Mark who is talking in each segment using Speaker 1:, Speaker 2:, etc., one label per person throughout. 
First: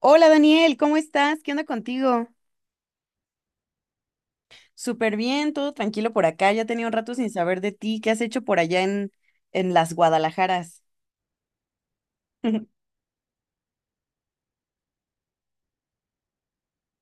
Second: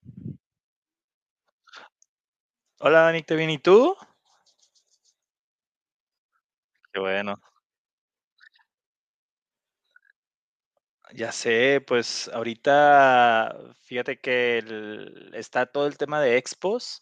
Speaker 1: Hola Daniel, ¿cómo estás? ¿Qué onda contigo?
Speaker 2: Hola Dani, ¿te bien? ¿Y tú?
Speaker 1: Súper bien, todo tranquilo por acá. Ya tenía un
Speaker 2: Qué
Speaker 1: rato sin
Speaker 2: bueno.
Speaker 1: saber de ti. ¿Qué has hecho por allá en las Guadalajaras?
Speaker 2: Ya sé, pues ahorita fíjate que está todo el tema de expos,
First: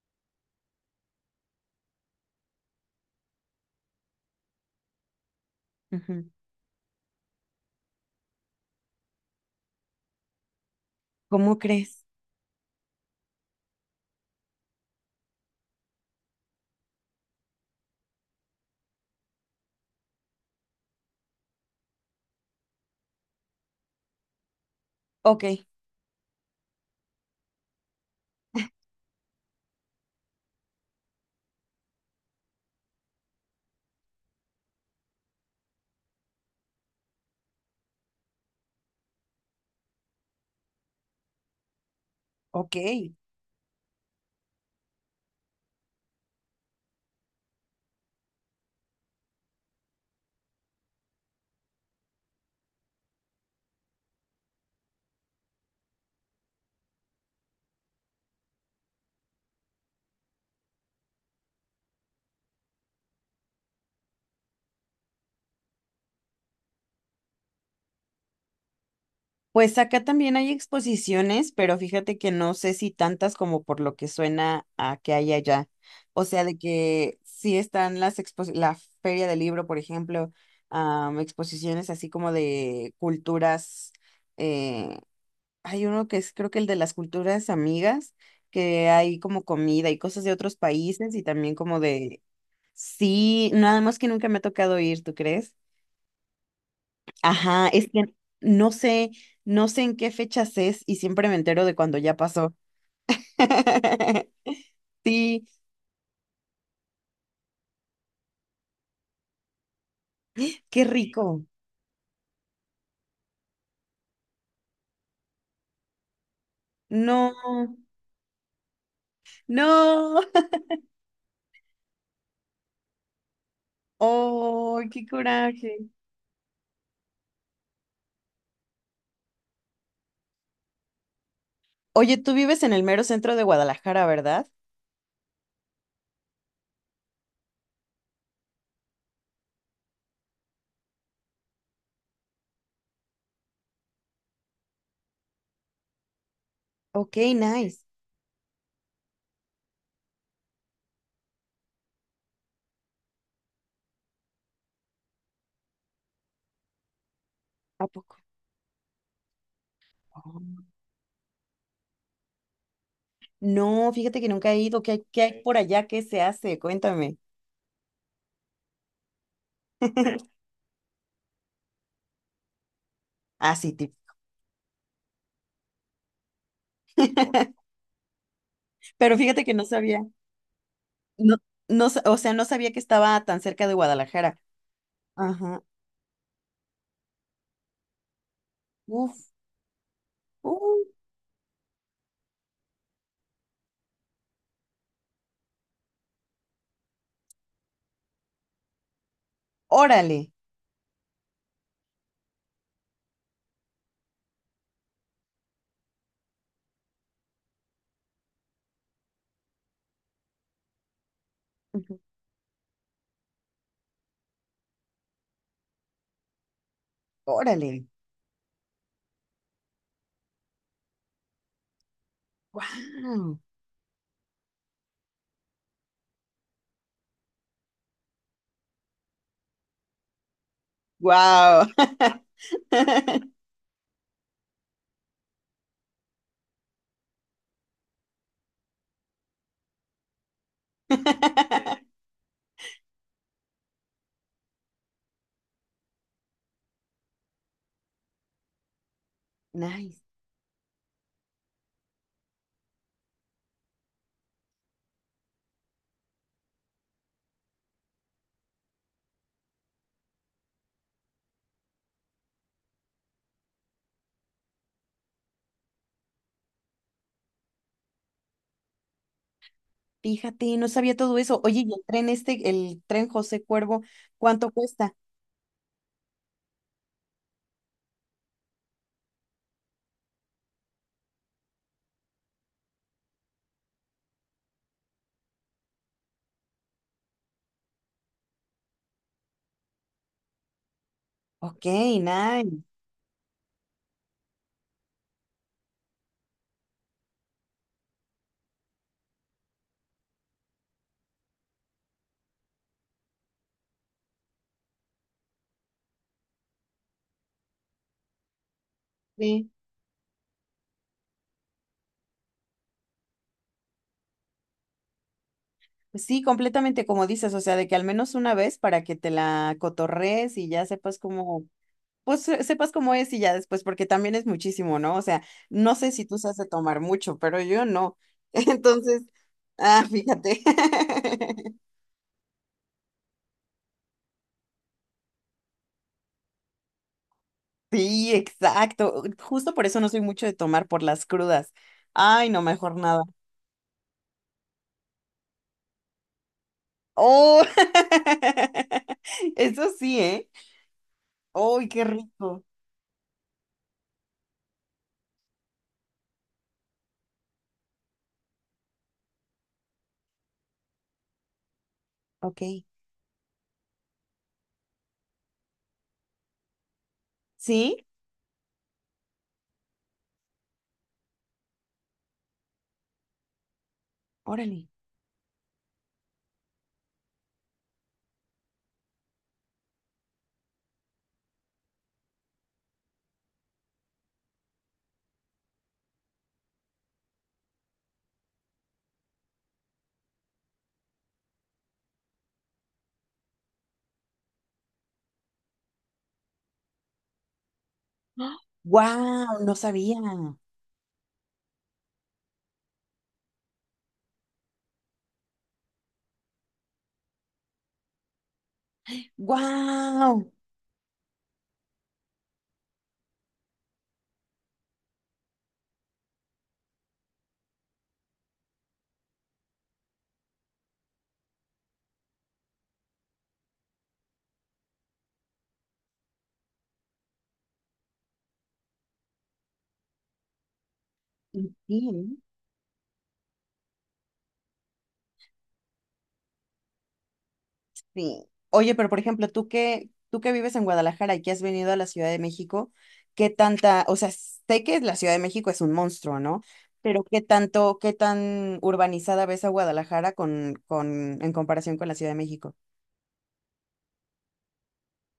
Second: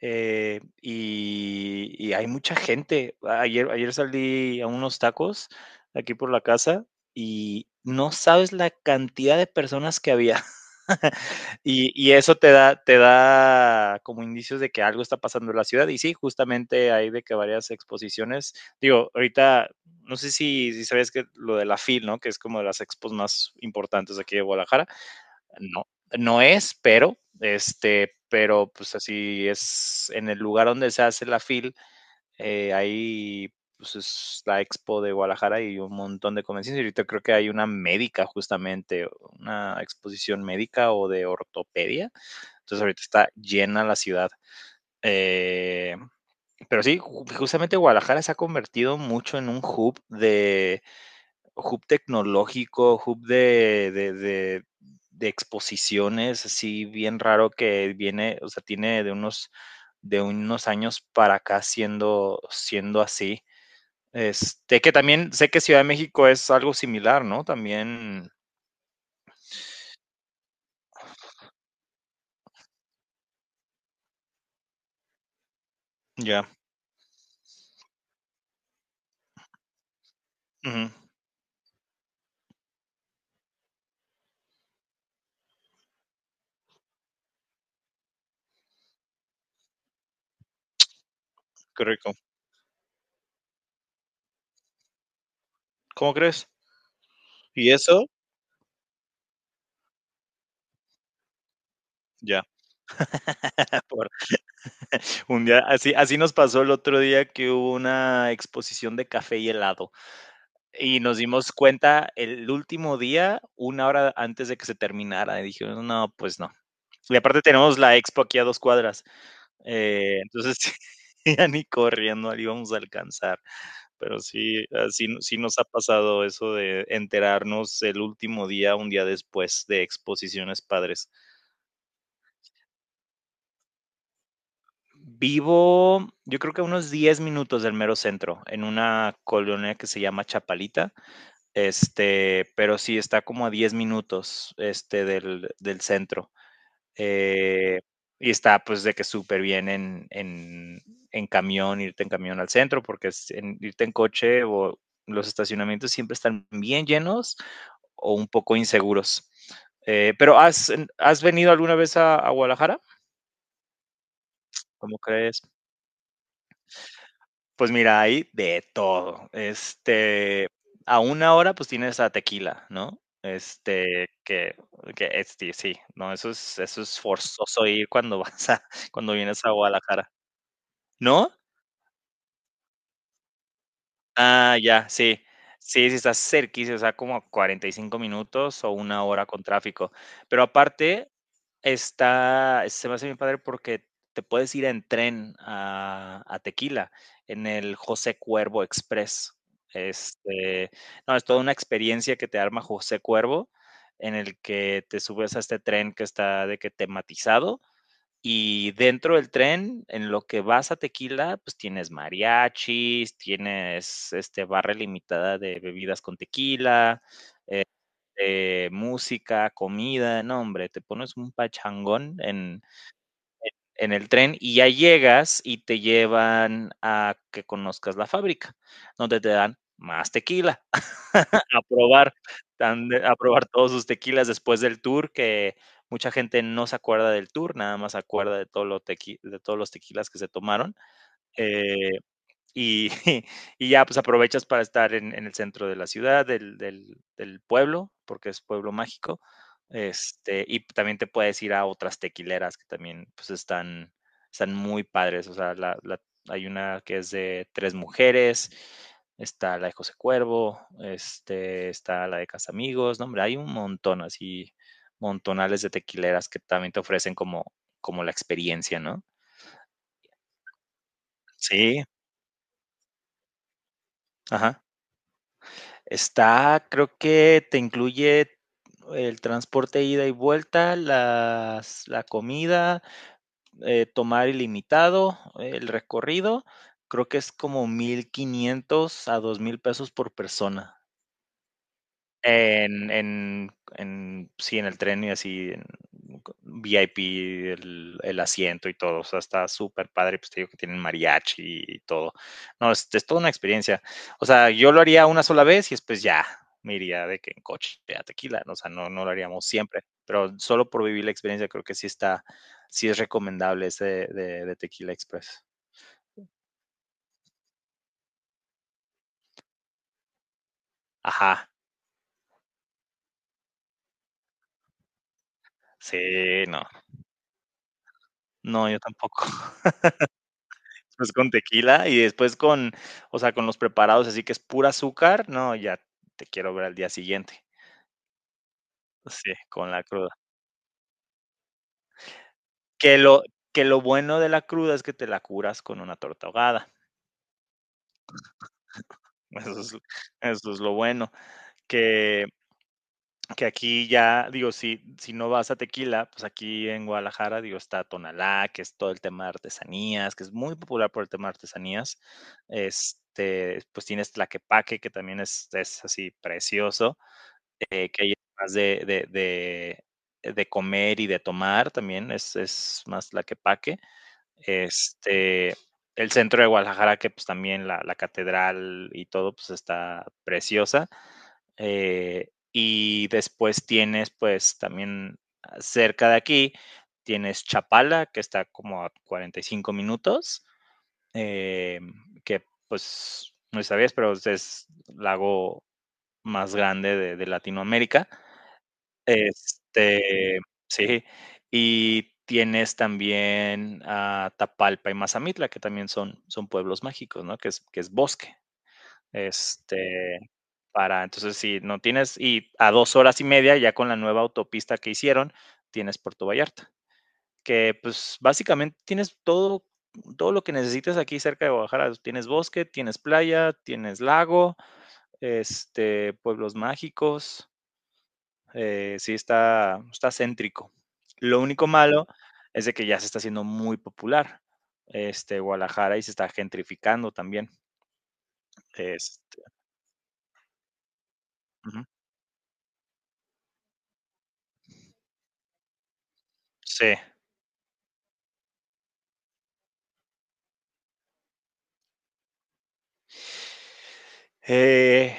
Speaker 2: y hay mucha gente. Ayer salí a unos tacos aquí
Speaker 1: Ujú.
Speaker 2: por la casa y no sabes la cantidad de personas que había.
Speaker 1: ¿Cómo
Speaker 2: Y,
Speaker 1: crees?
Speaker 2: y eso te da como indicios de que algo está pasando en la ciudad. Y sí, justamente hay de que varias exposiciones, digo, ahorita, no sé si sabías que lo de la FIL, ¿no? Que es como de las expos más importantes aquí de Guadalajara.
Speaker 1: Ok,
Speaker 2: No, no es, pero, pues así es en el lugar donde se hace la FIL, ahí pues, es la Expo de Guadalajara y un montón de convenciones. Y ahorita creo que hay una médica justamente, una exposición médica o de ortopedia.
Speaker 1: ok.
Speaker 2: Entonces ahorita está llena la ciudad. Eh, pero sí, justamente Guadalajara se ha convertido mucho en un hub tecnológico, hub de exposiciones, así bien raro que viene, o sea, tiene de unos años para acá siendo así. Que también sé que Ciudad de México es algo similar, ¿no? También,
Speaker 1: Pues acá también hay exposiciones, pero fíjate que no sé si tantas como por lo que suena a que hay allá. O sea,
Speaker 2: ya,
Speaker 1: de que sí están las expos, la Feria del Libro, por ejemplo,
Speaker 2: ujú,
Speaker 1: am, exposiciones así como de culturas. eh, Hay uno que es creo que el de las culturas amigas, que hay como comida y cosas de otros países y también como
Speaker 2: qué rico.
Speaker 1: de... Sí, nada más que nunca me ha tocado ir, ¿tú crees?
Speaker 2: ¿Cómo crees?
Speaker 1: Ajá,
Speaker 2: ¿Y
Speaker 1: es que
Speaker 2: eso?
Speaker 1: no sé, no sé en qué fechas es y siempre me entero de cuando ya
Speaker 2: Ya.
Speaker 1: pasó.
Speaker 2: Por un
Speaker 1: Sí,
Speaker 2: día, así nos pasó el otro día que hubo una exposición de café y helado
Speaker 1: qué
Speaker 2: y nos
Speaker 1: rico.
Speaker 2: dimos cuenta el último día, una hora antes de que se terminara. Y dijimos, no, pues no. Y
Speaker 1: No,
Speaker 2: aparte tenemos la expo aquí a 2 cuadras.
Speaker 1: no.
Speaker 2: Entonces, ya ni corriendo le íbamos a alcanzar. Pero sí,
Speaker 1: Oh, qué
Speaker 2: sí no sí nos ha
Speaker 1: coraje.
Speaker 2: pasado eso de enterarnos el último día, un día después de exposiciones padres.
Speaker 1: Oye, tú vives en el mero centro de Guadalajara, ¿verdad?
Speaker 2: Vivo, yo creo que a unos 10 minutos del mero centro, en una colonia que se llama Chapalita, pero sí está como a 10 minutos, del centro,
Speaker 1: Ok,
Speaker 2: eh,
Speaker 1: nice.
Speaker 2: y está, pues, de que súper bien en en camión, irte en camión al centro, porque es en irte en coche o los estacionamientos siempre están bien llenos
Speaker 1: ¿A
Speaker 2: o
Speaker 1: poco?
Speaker 2: un poco inseguros. Pero
Speaker 1: Oh.
Speaker 2: ¿has venido alguna vez a Guadalajara?
Speaker 1: No, fíjate que nunca he ido.
Speaker 2: ¿Cómo
Speaker 1: Qué
Speaker 2: crees?
Speaker 1: hay por allá? ¿Qué se hace? Cuéntame.
Speaker 2: Pues mira, hay de todo. A una hora pues tienes a Tequila, ¿no?
Speaker 1: Ah, sí, tip.
Speaker 2: Que sí, sí, no, eso es forzoso ir cuando vas a, cuando
Speaker 1: Pero
Speaker 2: vienes
Speaker 1: fíjate
Speaker 2: a
Speaker 1: que no sabía.
Speaker 2: Guadalajara. ¿No?
Speaker 1: No, no, sa- o sea, no sabía que estaba tan cerca de Guadalajara.
Speaker 2: Ah, ya, sí.
Speaker 1: Ajá.
Speaker 2: Sí, sí, estás cerquísima, o sea, como a 45 minutos o una
Speaker 1: Uf,
Speaker 2: hora con tráfico. Pero
Speaker 1: uh,
Speaker 2: aparte, está se me hace bien padre porque te puedes ir en tren a Tequila, en el José Cuervo Express.
Speaker 1: órale.
Speaker 2: Este, no, es toda una experiencia que te arma José Cuervo, en el que te subes a este tren que está de que tematizado y dentro del tren, en lo que vas a Tequila, pues tienes
Speaker 1: Ujú.
Speaker 2: mariachis, tienes barra limitada de bebidas con tequila,
Speaker 1: Órale.
Speaker 2: música, comida, no hombre, te pones un pachangón
Speaker 1: Wow.
Speaker 2: en el tren y ya llegas y te llevan a que conozcas la fábrica, donde te dan más tequila, a
Speaker 1: Wow.
Speaker 2: probar, a probar todos sus tequilas después del tour, que mucha gente no se acuerda del tour, nada más se acuerda de todos los tequilas que se tomaron. Eh, y, y ya, pues aprovechas para estar en el centro de la ciudad, del pueblo, porque es pueblo mágico.
Speaker 1: Nice.
Speaker 2: Y también te puedes ir a otras tequileras que también pues están muy padres. O sea, hay una que es de tres mujeres, está la de José Cuervo, está la de Casamigos, no, hombre, hay un montón así, montonales de tequileras que también te ofrecen como la experiencia, ¿no?
Speaker 1: Fíjate, no sabía todo eso. Oye, ¿y
Speaker 2: Sí,
Speaker 1: el tren este, el tren José Cuervo, cuánto
Speaker 2: ajá.
Speaker 1: cuesta?
Speaker 2: Está, creo que te incluye el transporte ida y vuelta, la comida, tomar ilimitado, el recorrido. Creo que es como 1,500 a 2,000 pesos por persona.
Speaker 1: Ok, nice.
Speaker 2: En, en, sí, en el tren y así, en VIP, el asiento y todo. O sea, está súper padre. Pues te digo que tienen mariachi y todo. No, es toda una experiencia. O sea, yo lo haría una sola vez y después ya me iría de que en coche a tequila. ¿No? O sea, no, no lo haríamos siempre. Pero solo por vivir la experiencia, creo que sí es recomendable ese de Tequila Express.
Speaker 1: Sí, completamente como dices, o sea, de que al menos una vez para que te la cotorrees y ya sepas cómo,
Speaker 2: Ajá.
Speaker 1: pues se- sepas cómo es y ya después, porque también es muchísimo, ¿no? O sea, no sé
Speaker 2: Sí,
Speaker 1: si tú sabes de
Speaker 2: no.
Speaker 1: tomar mucho, pero yo no.
Speaker 2: No, yo
Speaker 1: Entonces,
Speaker 2: tampoco.
Speaker 1: ah, fíjate.
Speaker 2: Después con tequila y después con, o sea, con los preparados, así que es pura azúcar, no, ya te quiero ver al día siguiente.
Speaker 1: Sí, exacto.
Speaker 2: Sí,
Speaker 1: Justo por
Speaker 2: con
Speaker 1: eso
Speaker 2: la
Speaker 1: no soy
Speaker 2: cruda.
Speaker 1: mucho de tomar por las crudas. Ay, no, mejor
Speaker 2: Que
Speaker 1: nada.
Speaker 2: lo que lo bueno de la cruda es que te la curas con una torta ahogada.
Speaker 1: Oh,
Speaker 2: Eso
Speaker 1: eso
Speaker 2: es
Speaker 1: sí, ¿eh?
Speaker 2: eso es lo bueno,
Speaker 1: ¡Ay, qué
Speaker 2: que
Speaker 1: rico!
Speaker 2: que aquí ya, digo, si no vas a tequila, pues aquí en Guadalajara, digo, está Tonalá, que es todo el tema de artesanías, que es muy popular por el tema de artesanías.
Speaker 1: Ok.
Speaker 2: Pues tienes Tlaquepaque, que también es así precioso.
Speaker 1: ¿Sí?
Speaker 2: Que hay más de comer y de tomar también, es más la que paque.
Speaker 1: Órale.
Speaker 2: Este, el centro de Guadalajara, que, pues, también la catedral y todo, pues, está preciosa. Y después tienes, pues, también cerca de aquí, tienes Chapala, que está como a 45 minutos, em, que, pues, no si sabías, pero es el lago más grande de Latinoamérica.
Speaker 1: ¡Wow! No sabía.
Speaker 2: Este, sí, y tienes también a Tapalpa y Mazamitla, que también son pueblos mágicos, ¿no? Que es bosque, este,
Speaker 1: Wow.
Speaker 2: para entonces, si no tienes y a 2 horas y media, ya con la nueva autopista que hicieron, tienes Puerto Vallarta, que, pues, básicamente tienes todo lo que necesites aquí cerca de Guadalajara, tienes bosque, tienes playa, tienes lago, pueblos mágicos. Sí está céntrico. Lo
Speaker 1: Ujú.
Speaker 2: único malo
Speaker 1: Sí.
Speaker 2: es de que ya se está haciendo muy popular, Guadalajara y se está gentrificando también.
Speaker 1: Sí. Oye, pero por ejemplo,
Speaker 2: este
Speaker 1: tú que vives en Guadalajara y que has venido a
Speaker 2: Ujú.
Speaker 1: la Ciudad de México, ¿qué tanta, o sea, sé que la Ciudad de México es un monstruo, ¿no?
Speaker 2: Sí.
Speaker 1: Pero ¿qué tanto, qué tan urbanizada ves a Guadalajara con, en comparación con la Ciudad de México?
Speaker 2: Eh,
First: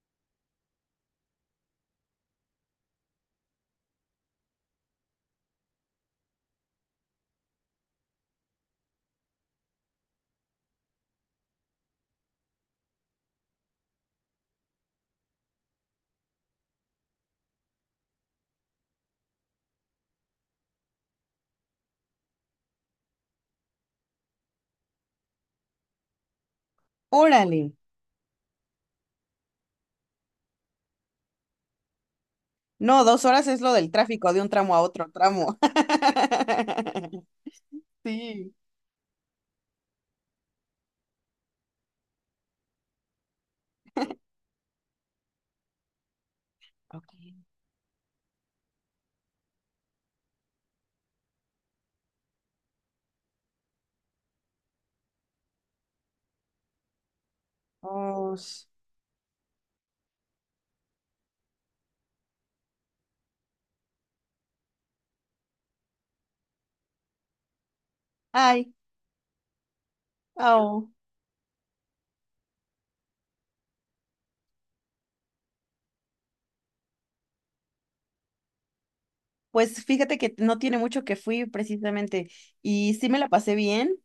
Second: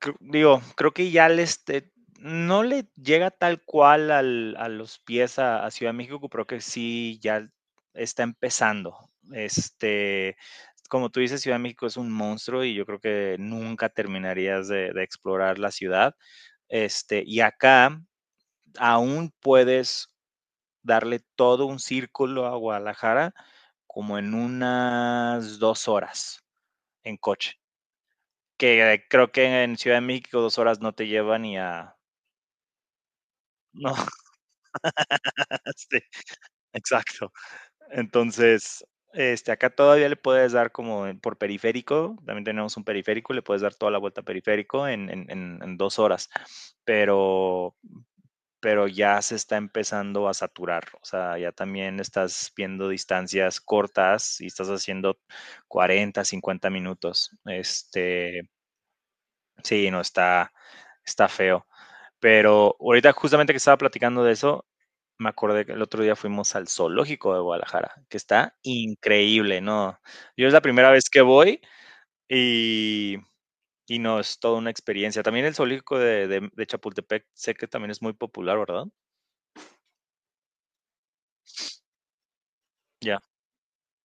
Speaker 2: cr Digo, creo que ya no le llega tal cual al a los pies a Ciudad de México, pero creo que sí ya está empezando. Como tú dices, Ciudad de México es un monstruo y yo creo que nunca terminarías de explorar la ciudad. Y acá aún puedes darle todo un círculo a Guadalajara como en unas 2 horas en coche,
Speaker 1: Órale.
Speaker 2: que creo que en Ciudad de México 2 horas no te lleva ni a...
Speaker 1: No, dos horas es lo del
Speaker 2: No,
Speaker 1: tráfico de un tramo a otro tramo.
Speaker 2: sí, exacto.
Speaker 1: Sí.
Speaker 2: Entonces, acá todavía le puedes dar como por periférico, también tenemos un periférico, le puedes dar toda la vuelta a periférico en dos horas,
Speaker 1: Ok.
Speaker 2: pero, pero ya se está empezando a saturar, o sea, ya también estás viendo distancias cortas y estás haciendo 40 50 minutos.
Speaker 1: Oh, sh-
Speaker 2: Sí, no está feo. Pero ahorita justamente que estaba platicando de eso, me acordé que el otro día fuimos al zoológico de Guadalajara, que está
Speaker 1: ay,
Speaker 2: increíble, ¿no? Yo es la
Speaker 1: oh.
Speaker 2: primera vez que voy y y no, es toda una experiencia. También el zoológico de Chapultepec, sé que también es muy popular, ¿verdad?
Speaker 1: Pues fíjate que no tiene mucho que fui precisamente y sí me
Speaker 2: Ya,
Speaker 1: la pasé bien,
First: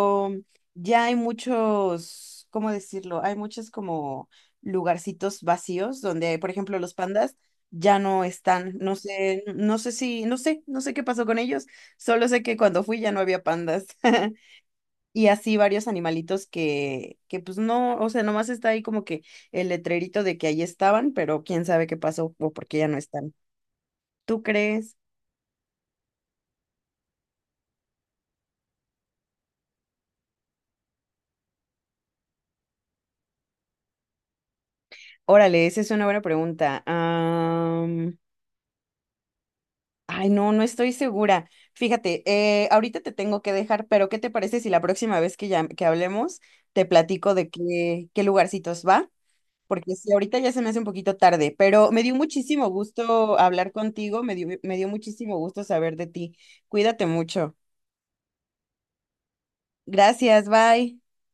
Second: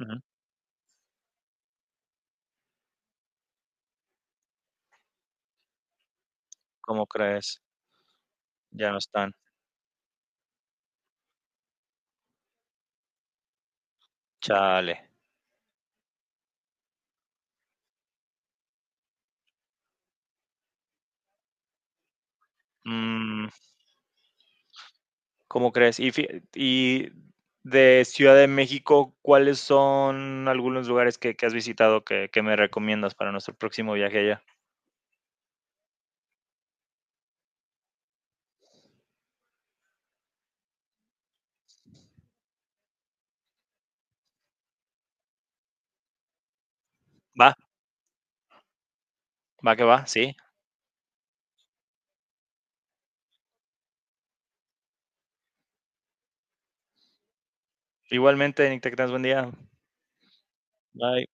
Speaker 2: ujú.
Speaker 1: ya hay muchos, ¿cómo decirlo? Hay muchos como lugarcitos vacíos donde, por ejemplo, los
Speaker 2: ¿Cómo
Speaker 1: pandas
Speaker 2: crees?
Speaker 1: ya no están.
Speaker 2: Ya
Speaker 1: No
Speaker 2: no están.
Speaker 1: sé, no sé si, no sé, no sé qué pasó con ellos. Solo sé que cuando fui ya no había pandas.
Speaker 2: Chale.
Speaker 1: Y así varios animalitos que pues no, o sea, nomás está ahí como que el letrerito de que ahí estaban, pero quién sabe qué pasó o por qué ya no están.
Speaker 2: Mm,
Speaker 1: ¿Tú crees?
Speaker 2: ¿Cómo crees? Y fie y de Ciudad de México, ¿cuáles son algunos lugares que has visitado que me recomiendas para nuestro próximo viaje allá?
Speaker 1: Órale, esa es una buena pregunta. Am, ay, no, no estoy segura. Fíjate, ahorita te tengo que dejar, pero ¿qué te parece si la próxima vez que, ya, que hablemos te platico de
Speaker 2: Va,
Speaker 1: qué, qué lugarcitos va?
Speaker 2: va que
Speaker 1: Porque
Speaker 2: va,
Speaker 1: sí,
Speaker 2: sí.
Speaker 1: ahorita ya se me hace un poquito tarde, pero me dio muchísimo gusto hablar contigo, me dio muchísimo gusto saber de ti. Cuídate mucho.
Speaker 2: Igualmente, Nick, te buen día.
Speaker 1: Gracias, bye.
Speaker 2: Bye.